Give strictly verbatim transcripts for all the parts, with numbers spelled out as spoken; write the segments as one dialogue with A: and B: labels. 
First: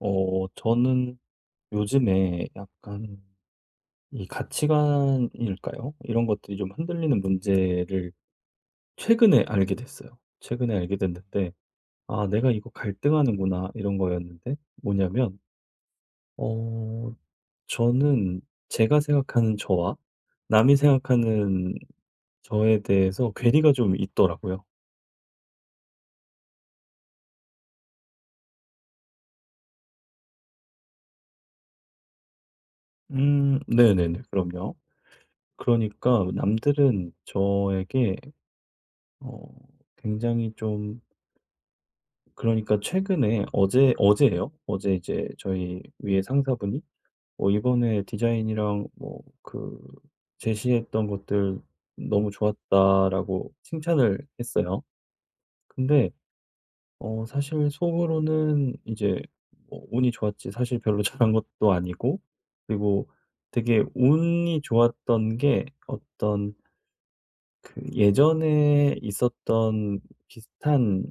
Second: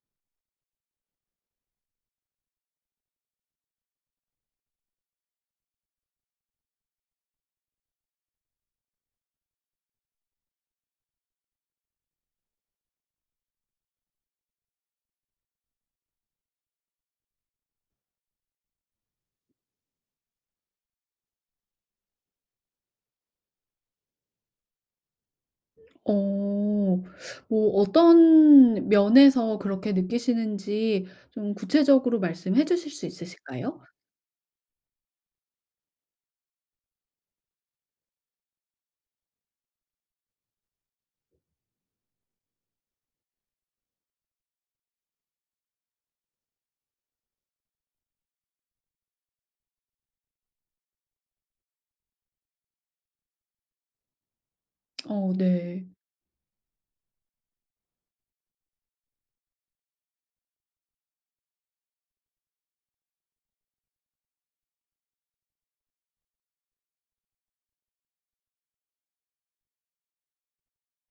A: 어, 저는 요즘에 약간 이 가치관일까요? 이런 것들이 좀 흔들리는 문제를 최근에 알게 됐어요. 최근에 알게 됐는데, 아, 내가 이거 갈등하는구나, 이런 거였는데, 뭐냐면, 어, 저는 제가 생각하는 저와 남이 생각하는 저에 대해서 괴리가 좀 있더라고요.
B: 어. 뭐 어떤 면에서 그렇게 느끼시는지 좀 구체적으로 말씀해 주실 수
A: 음,
B: 있으실까요?
A: 네네네, 그럼요. 그러니까 남들은 저에게 어, 굉장히 좀 그러니까 최근에 어제 어제예요. 어제 이제 저희 위에 상사분이 어 "이번에 디자인이랑 뭐 그 제시했던 것들 너무 좋았다."라고 칭찬을 했어요.
B: 어 네.
A: 근데 어 사실 속으로는 이제 뭐 운이 좋았지 사실 별로 잘한 것도 아니고 그리고 되게 운이 좋았던 게 어떤 그 예전에 있었던 비슷한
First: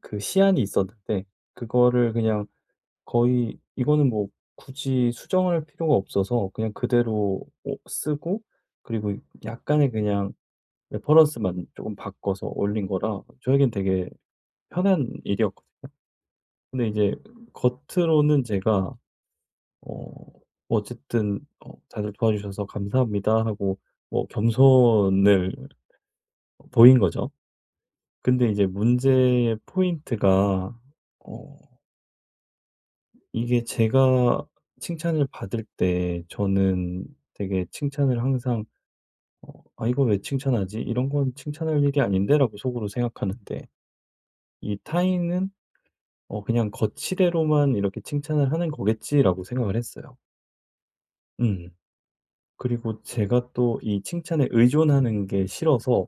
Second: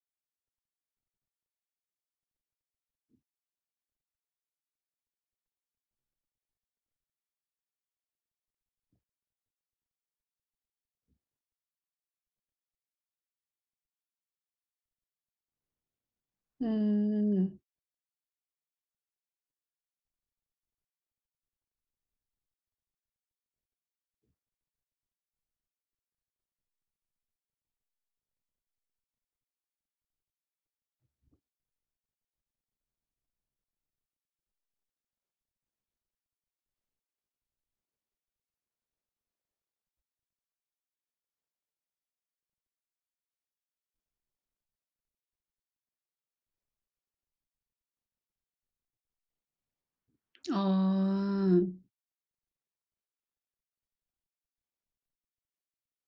A: 그 시안이 있었는데 그거를 그냥 거의 이거는 뭐 굳이 수정할 필요가 없어서 그냥 그대로 어 쓰고 그리고 약간의 그냥 레퍼런스만 조금 바꿔서 올린 거라 저에겐 되게 편한 일이었거든요. 근데 이제
B: 음.
A: 겉으로는 제가 어 어쨌든 어 "다들 도와주셔서 감사합니다." 하고 뭐 겸손을 보인 거죠. 근데 이제 문제의 포인트가 어 이게 제가 칭찬을 받을 때 저는 되게 칭찬을 항상 어 '아 이거 왜 칭찬하지? 이런 건 칭찬할 일이 아닌데.'라고 속으로 생각하는데 이 타인은 어 그냥 '거치대로만 이렇게 칭찬을 하는 거겠지.'라고 생각을 했어요.
B: 아.
A: 음. 그리고 제가 또 이 칭찬에 의존하는 게 싫어서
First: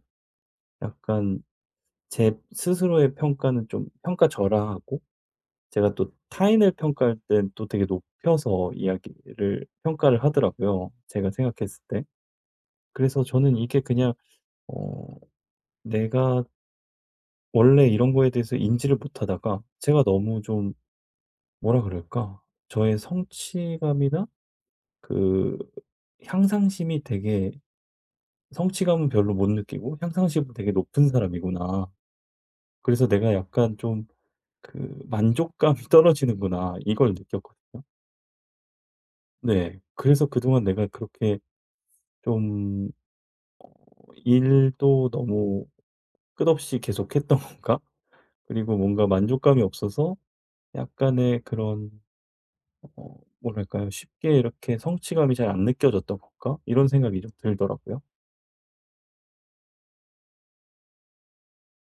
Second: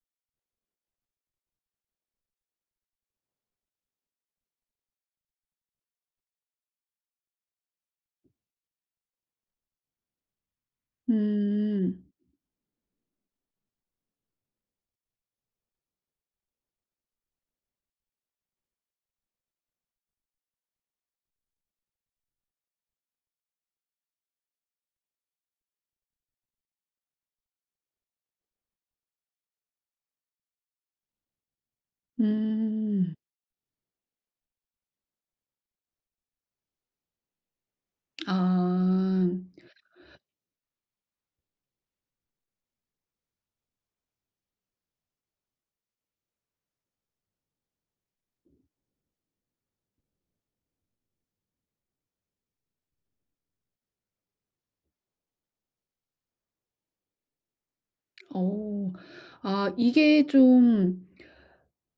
A: 약간 제 스스로의 평가는 좀 평가절하하고 제가 또 타인을 평가할 땐 또 되게 높여서 이야기를 평가를 하더라고요, 제가 생각했을 때.
B: 음.
A: 그래서 저는 이게 그냥 어 내가 원래 이런 거에 대해서 인지를 못하다가 제가 너무 좀 뭐라 그럴까? 저의 성취감이나 그 향상심이 되게 성취감은 별로 못 느끼고 향상심은 되게 높은 사람이구나. 그래서
B: 음.
A: 내가 약간 좀 그 만족감이 떨어지는구나. 이걸 느꼈거든요.
B: 아.
A: 네. 그래서 그동안 내가 그렇게 좀 일도 너무 끝없이 계속했던 건가? 그리고 뭔가 만족감이 없어서 약간의 그런 어 뭐랄까요? 쉽게 이렇게 성취감이 잘 안 느껴졌던 건가? 이런 생각이 좀 들더라고요.
B: 어. 아 이게 좀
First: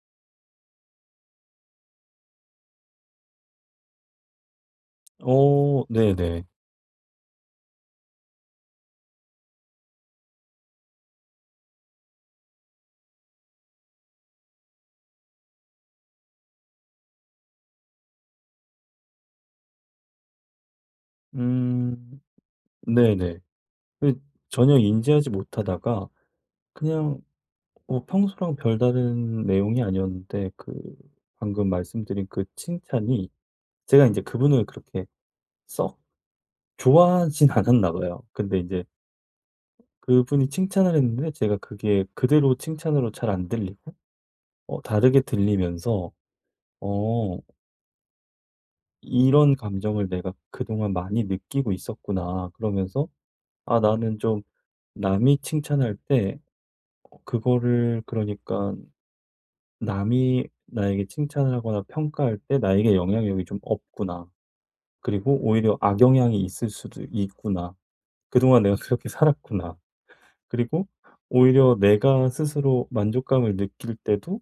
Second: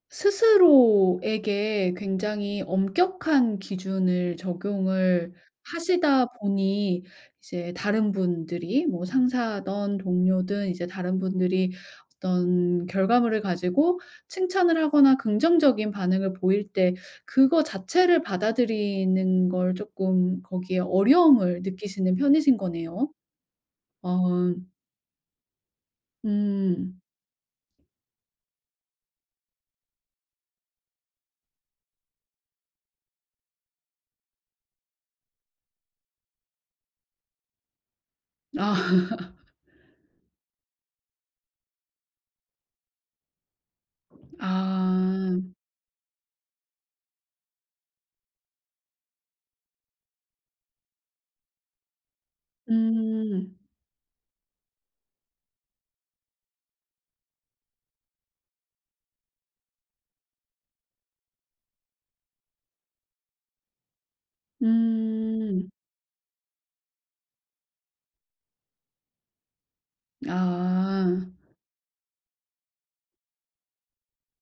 B: 스스로에게 굉장히 엄격한 기준을 적용을
A: 어
B: 하시다
A: 네네.
B: 보니 이제 다른 분들이 뭐 상사든 동료든 이제 다른 분들이 어떤 결과물을 가지고 칭찬을 하거나 긍정적인 반응을 보일 때 그거 자체를 받아들이는 걸 조금 거기에 어려움을 느끼시는
A: 음
B: 편이신 거네요.
A: 네네.
B: 어
A: 그 전혀 인지하지 못하다가
B: 음.
A: 그냥 뭐 평소랑 별다른 내용이 아니었는데 그 방금 말씀드린 그 칭찬이 제가 이제 그분을 그렇게 썩 좋아하진 않았나 봐요. 근데 이제
B: 아.
A: 그분이 칭찬을 했는데 제가 그게 그대로 칭찬으로 잘 안 들리고 어 다르게
B: 아.
A: 들리면서 '어 이런 감정을 내가 그동안 많이 느끼고 있었구나.' 그러면서
B: 음.
A: '아 나는 좀 남이 칭찬할 때 어 그거를 그러니까 남이 나에게 칭찬을 하거나 평가할 때 나에게 영향력이 좀 없구나. 그리고
B: 음.
A: 오히려 악영향이 있을 수도 있구나. 그동안 내가 그렇게 살았구나.' 그리고
B: 아.
A: 오히려 내가 스스로 만족감을 느낄 때도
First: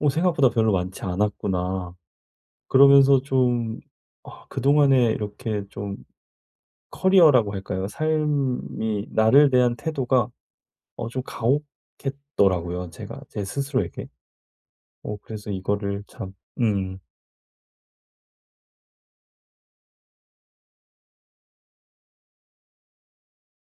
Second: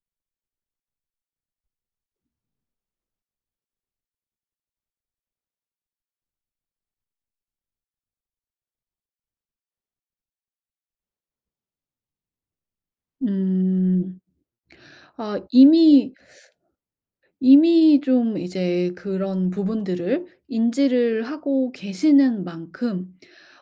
A: '어 생각보다 별로 많지 않았구나.' 그러면서 좀 아 그동안에 이렇게 좀 커리어라고 할까요? 삶이 나를 대한 태도가 어 좀 가혹했더라고요, 제가 제 스스로에게.
B: 음.
A: 어
B: 아
A: 그래서 이거를
B: 이미
A: 참 음
B: 이미 좀 이제 그런 부분들을 인지를 하고 계시는 만큼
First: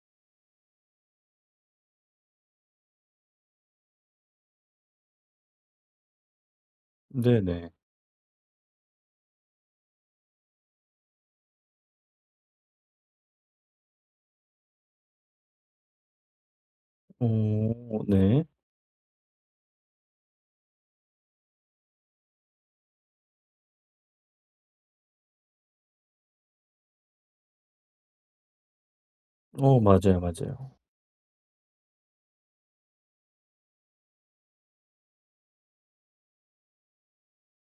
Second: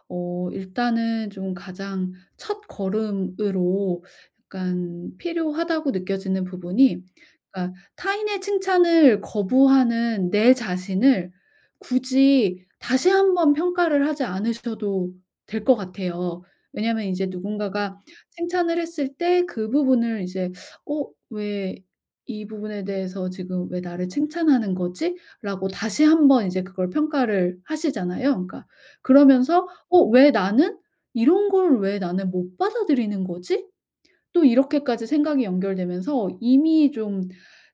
B: 어 일단은 좀 가장 첫 걸음으로 약간 필요하다고 느껴지는 부분이
A: 네네.
B: 그러니까 타인의 칭찬을 거부하는 내 자신을 굳이 다시 한번 평가를 하지 않으셔도 될 것 같아요. 왜냐하면 이제
A: 어
B: 누군가가
A: 네.
B: 칭찬을 했을 때 그 부분을 이제 '어 왜 '이 부분에 대해서 지금 왜 나를 칭찬하는 거지?'라고 다시 한번 이제 그걸 평가를 하시잖아요. 그러니까 그러면서
A: 어
B: '어
A: 맞아요,
B: 왜
A: 맞아요.
B: 나는 이런 걸 왜 나는 못 받아들이는 거지?' 또 이렇게까지 생각이 연결되면서 이미 좀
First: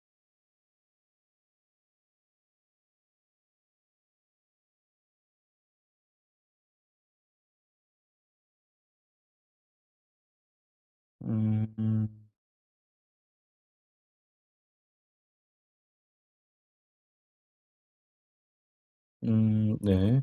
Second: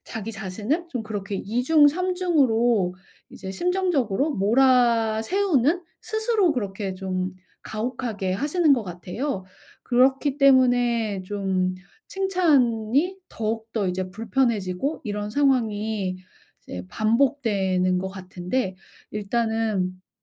B: 자기 자신을 좀 그렇게 이중삼 중으로 이제 심정적으로 몰아세우는 스스로 그렇게 좀 가혹하게 하시는 것 같아요. 그렇기 때문에 좀
A: 음.
B: 칭찬이 더욱더 이제 불편해지고 이런 상황이 이제 반복되는 것 같은데
A: 음
B: 일단은
A: 네.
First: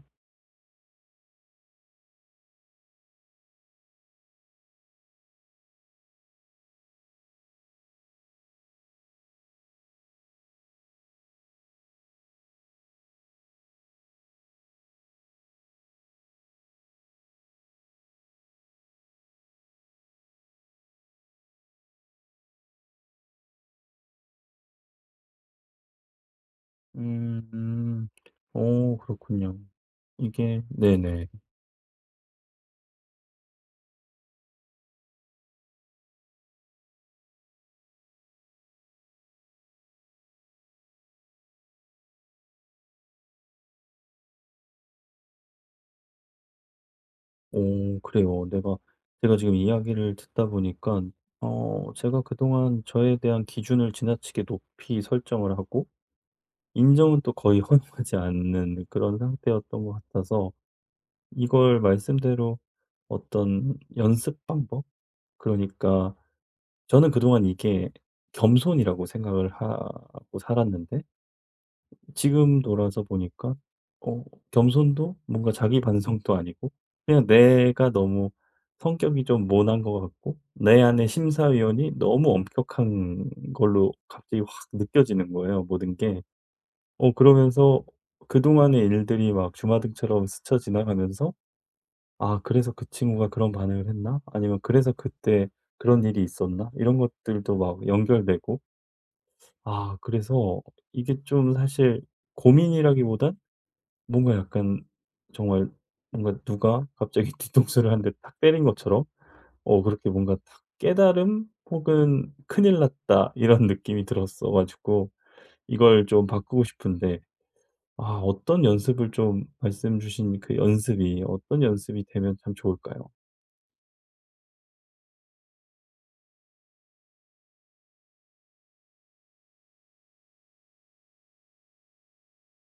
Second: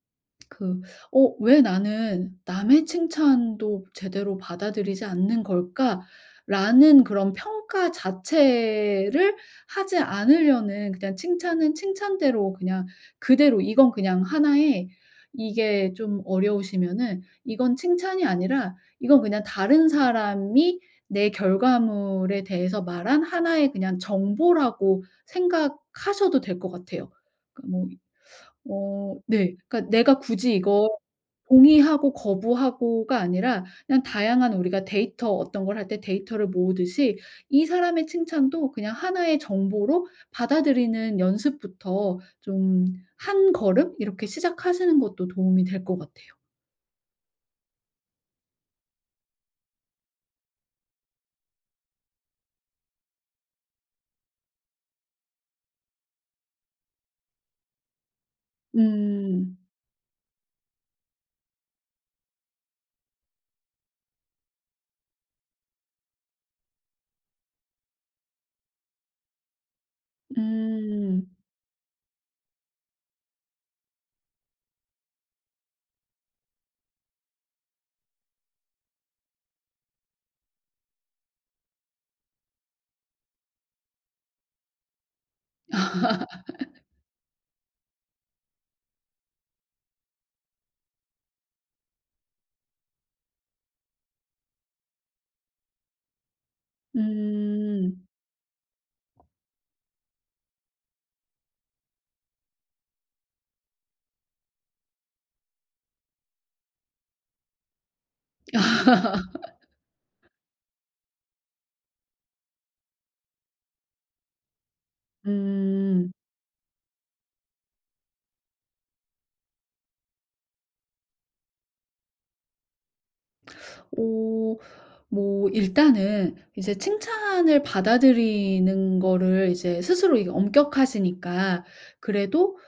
B: 그 '어 왜 나는 남의 칭찬도 제대로 받아들이지 않는 걸까?'라는 그런 평가 자체를 하지 않으려는 그냥 칭찬은 칭찬대로 그냥 그대로 이건 그냥 하나의 이게 좀 어려우시면은 이건 칭찬이 아니라 이건 그냥 다른 사람이 내 결과물에 대해서 말한 하나의 그냥 정보라고 생각하셔도 될 것 같아요.
A: 음.
B: 그러니까 뭐
A: 음. 어
B: 어 네.
A: 그렇군요.
B: 그러니까 내가 굳이
A: 이게
B: 이걸
A: 네네.
B: 동의하고 거부하고가 아니라 그냥 다양한 우리가 데이터 어떤 걸 할 때 데이터를 모으듯이 이 사람의 칭찬도 그냥 하나의 정보로 받아들이는 연습부터 좀 한 걸음 이렇게 시작하시는 것도 도움이 될 것 같아요.
A: 오 그래요. 내가 제가 지금 이야기를 듣다 보니까 어 제가 그동안 저에 대한 기준을 지나치게 높이 설정을 하고 인정은 또 거의 허용하지 않는 그런
B: 음.
A: 상태였던 것 같아서 이걸 말씀대로 어떤 연습 방법? 그러니까 저는 그동안 이게 겸손이라고 생각을 하고 살았는데
B: 음.
A: 지금 돌아서 보니까 어 겸손도 뭔가 자기 반성도 아니고 그냥 내가 너무 성격이 좀 모난 것 같고 내 안에 심사위원이 너무 엄격한 걸로 갑자기 확 느껴지는 거예요, 모든 게. 어 그러면서 그동안의 일들이 막 주마등처럼 스쳐 지나가면서 '아 그래서 그 친구가 그런 반응을 했나?' 아니면 '그래서 그때 그런 일이 있었나?' 이런 것들도 막
B: 음.
A: 연결되고 아 그래서 이게 좀 사실 고민이라기보단 뭔가 약간 정말 뭔가 누가 갑자기 뒤통수를 한 대 딱 때린 것처럼 어 그렇게 뭔가 딱 깨달음 혹은 '큰일 났다.' 이런 느낌이 들었어 가지고 이걸
B: 음.
A: 좀 바꾸고 싶은데 아 어떤 연습을 좀 말씀 주신 그 연습이 어떤 연습이 되면 참 좋을까요?
B: 어 뭐 일단은 이제 칭찬을 받아들이는 거를 이제 스스로 이게 엄격하시니까 그래도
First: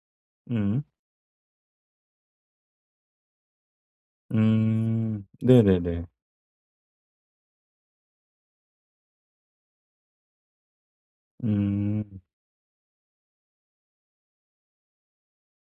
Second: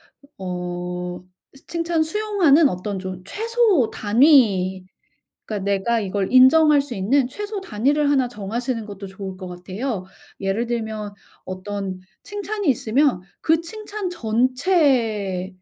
A: 음.
B: 어 칭찬 수용하는 어떤 좀 최소 단위
A: 음.
B: 그러니까 내가
A: 네네네.
B: 이걸 인정할 수 있는 최소 단위를 하나 정하시는 것도 좋을 것 같아요. 예를 들면 어떤
A: 음.
B: 칭찬이 있으면 그 칭찬 전체를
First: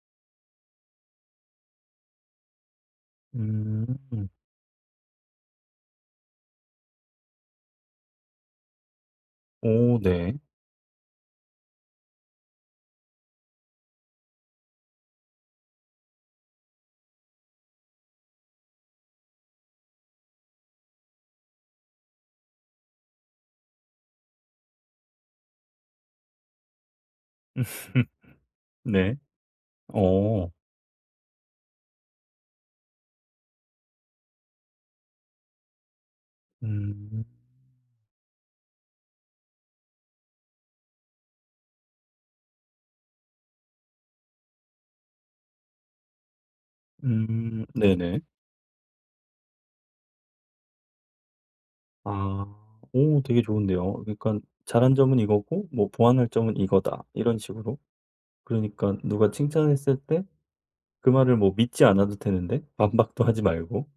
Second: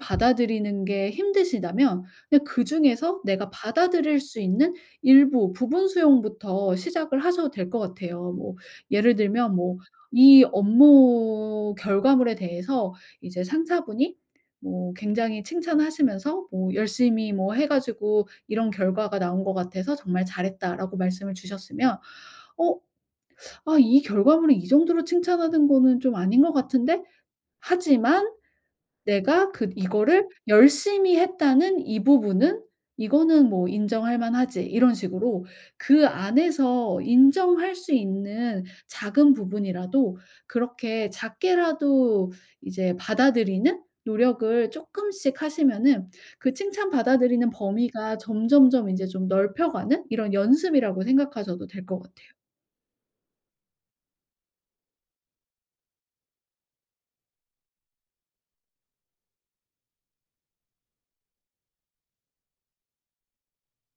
B: 받아들이는 게 힘드시다면 그냥 그중에서 내가 받아들일
A: 음.
B: 수 있는 일부, 부분 수용부터 시작을 하셔도 될 것 같아요. 뭐 예를 들면 뭐
A: 오 네.
B: 이 업무 결과물에 대해서 이제 상사분이 뭐 굉장히 칭찬하시면서 뭐 열심히 뭐 해 가지고 "이런 결과가 나온 것 같아서 정말 잘했다."라고 말씀을 주셨으면 어 '아 이 결과물을 이 정도로 칭찬하는 거는 좀 아닌 것 같은데?' 하지만
A: 네.
B: 내가 그 이거를
A: 어.
B: 열심히 했다는 이 부분은 이거는 뭐 인정할 만하지. 이런 식으로 그 안에서
A: 음.
B: 인정할 수 있는 작은 부분이라도 그렇게 작게라도 이제 받아들이는 노력을 조금씩 하시면은 그 칭찬 받아들이는
A: 음.
B: 범위가
A: 네네.
B: 점점점 이제 좀 넓혀가는 이런 연습이라고 생각하셔도 될 것 같아요.
A: 아. 오 되게 좋은데요. 그러니까 잘한 점은 이거고 뭐 보완할 점은 이거다. 이런 식으로. 그러니까 누가 칭찬했을 때 그 말을 뭐 믿지 않아도 되는데 반박도 하지 말고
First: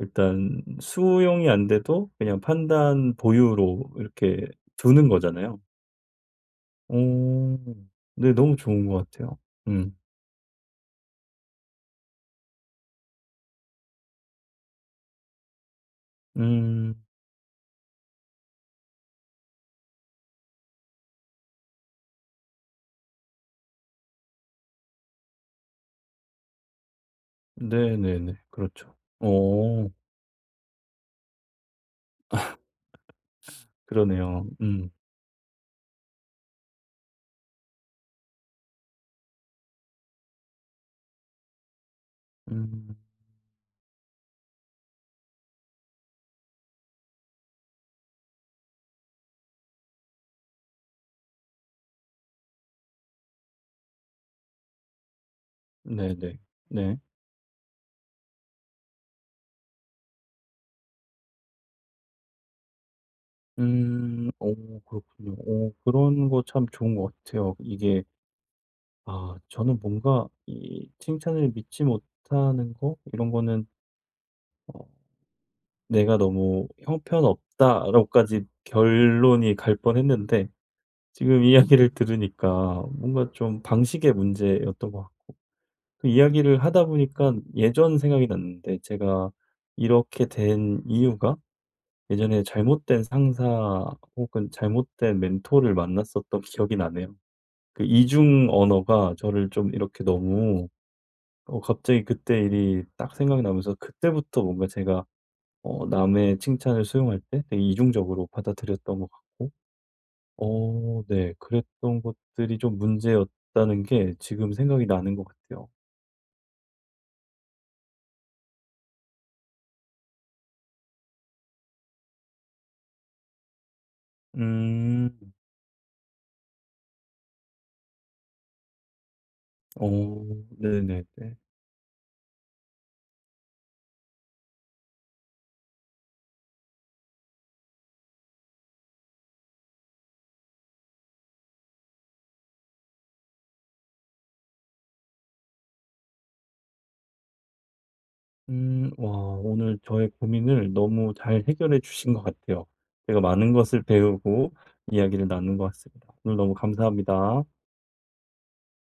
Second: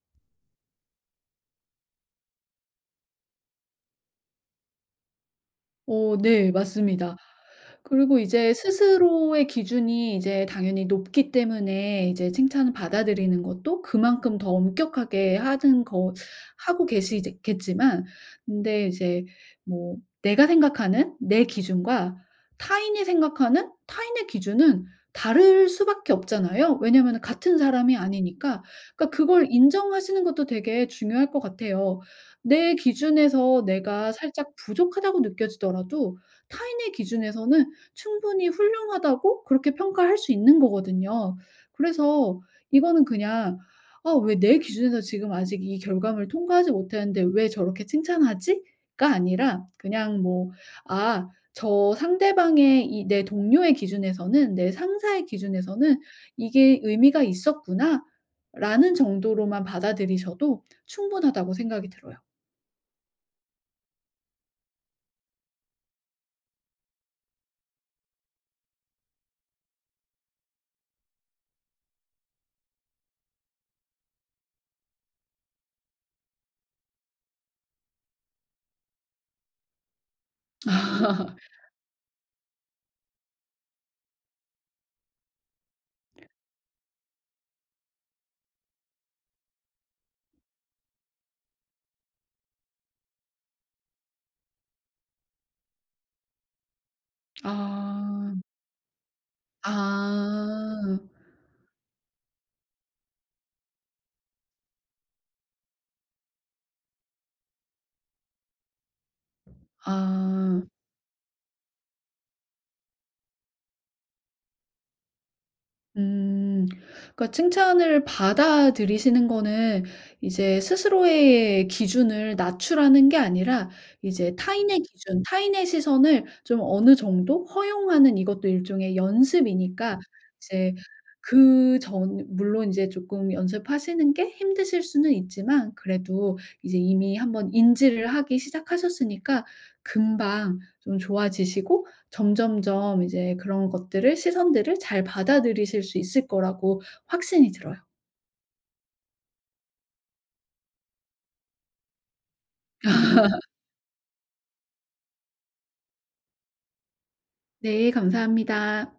A: 일단 수용이 안 돼도 그냥 판단 보유로 이렇게 두는 거잖아요.
B: 어 네. 맞습니다.
A: 오.
B: 그리고
A: 네
B: 이제
A: 너무 좋은 것 같아요.
B: 스스로의
A: 음.
B: 기준이 이제 당연히 높기 때문에 이제 칭찬을 받아들이는 것도 그만큼 더 엄격하게 하는 거 하고
A: 음.
B: 계시겠 지만 근데 이제 뭐 내가 생각하는 내 기준과 타인이 생각하는 타인의 기준은 다를 수밖에 없잖아요. 왜냐면은 하 같은 사람이
A: 네네네.
B: 아니니까.
A: 그렇죠.
B: 그러니까 그걸
A: 오
B: 인정하시는 것도 되게 중요할 것 같아요. 내 기준에서 내가
A: 그러네요.
B: 살짝
A: 음.
B: 부족하다고 느껴지더라도 타인의 기준에서는 충분히 훌륭하다고 그렇게 평가할 수 있는 거거든요. 그래서
A: 음.
B: 이거는 그냥 '아 왜 내 기준에서 지금 아직 이 결과물을 통과하지 못했는데 왜 저렇게 칭찬하지?'가 아니라 그냥 뭐 '아 저 상대방의 이 내 동료의 기준에서는 내 상사의 기준에서는
A: 네네.
B: 이게
A: 네.
B: 의미가 있었구나.'라는 정도로만 받아들이셔도 충분하다고 생각이 들어요.
A: 음. 오 그렇군요. 오 그런 거 참 좋은 것 같아요. 이게 아 저는 뭔가 이 칭찬을 믿지 못하는 거 이런 거는 어 '내가 너무 형편없다.'라고까지 결론이 갈 뻔했는데
B: 아.
A: 지금 이야기를 들으니까 뭔가 좀 방식의 문제였던 것 같고 또 이야기를 하다 보니까 예전 생각이 났는데 제가 이렇게 된 이유가 예전에 잘못된 상사 혹은 잘못된 멘토를 만났었던 기억이 나네요. 그
B: 아.
A: 이중 언어가 저를 좀 이렇게 너무
B: 아.
A: 어 갑자기 그때 일이 딱 생각나면서 그때부터 뭔가 제가 어 남의 칭찬을 수용할 때 되게 이중적으로 받아들였던 것 같고
B: 아.
A: 어 네 그랬던 것들이 좀 문제였다는 게 지금 생각이 나는 것 같아요.
B: 음. 그러니까 칭찬을 받아들이시는 거는 이제 스스로의 기준을 낮추라는 게 아니라 이제 타인의
A: 음.
B: 기준, 타인의 시선을 좀 어느 정도 허용하는 이것도 일종의
A: 어
B: 연습이니까 이제
A: 네네네.
B: 그 전 물론 이제 조금 연습하시는 게 힘드실 수는 있지만 그래도 이제 이미 한번 인지를 하기 시작하셨으니까 금방 좀 좋아지시고 점점점 이제 그런 것들을 시선들을 잘 받아들이실 수 있을 거라고 확신이 들어요.
A: 음. 와 오늘 저의 고민을 너무 잘 해결해 주신 것 같아요. 제가 많은 것을 배우고 이야기를 나눈 것 같습니다. 오늘 너무 감사합니다.
B: 네 감사합니다.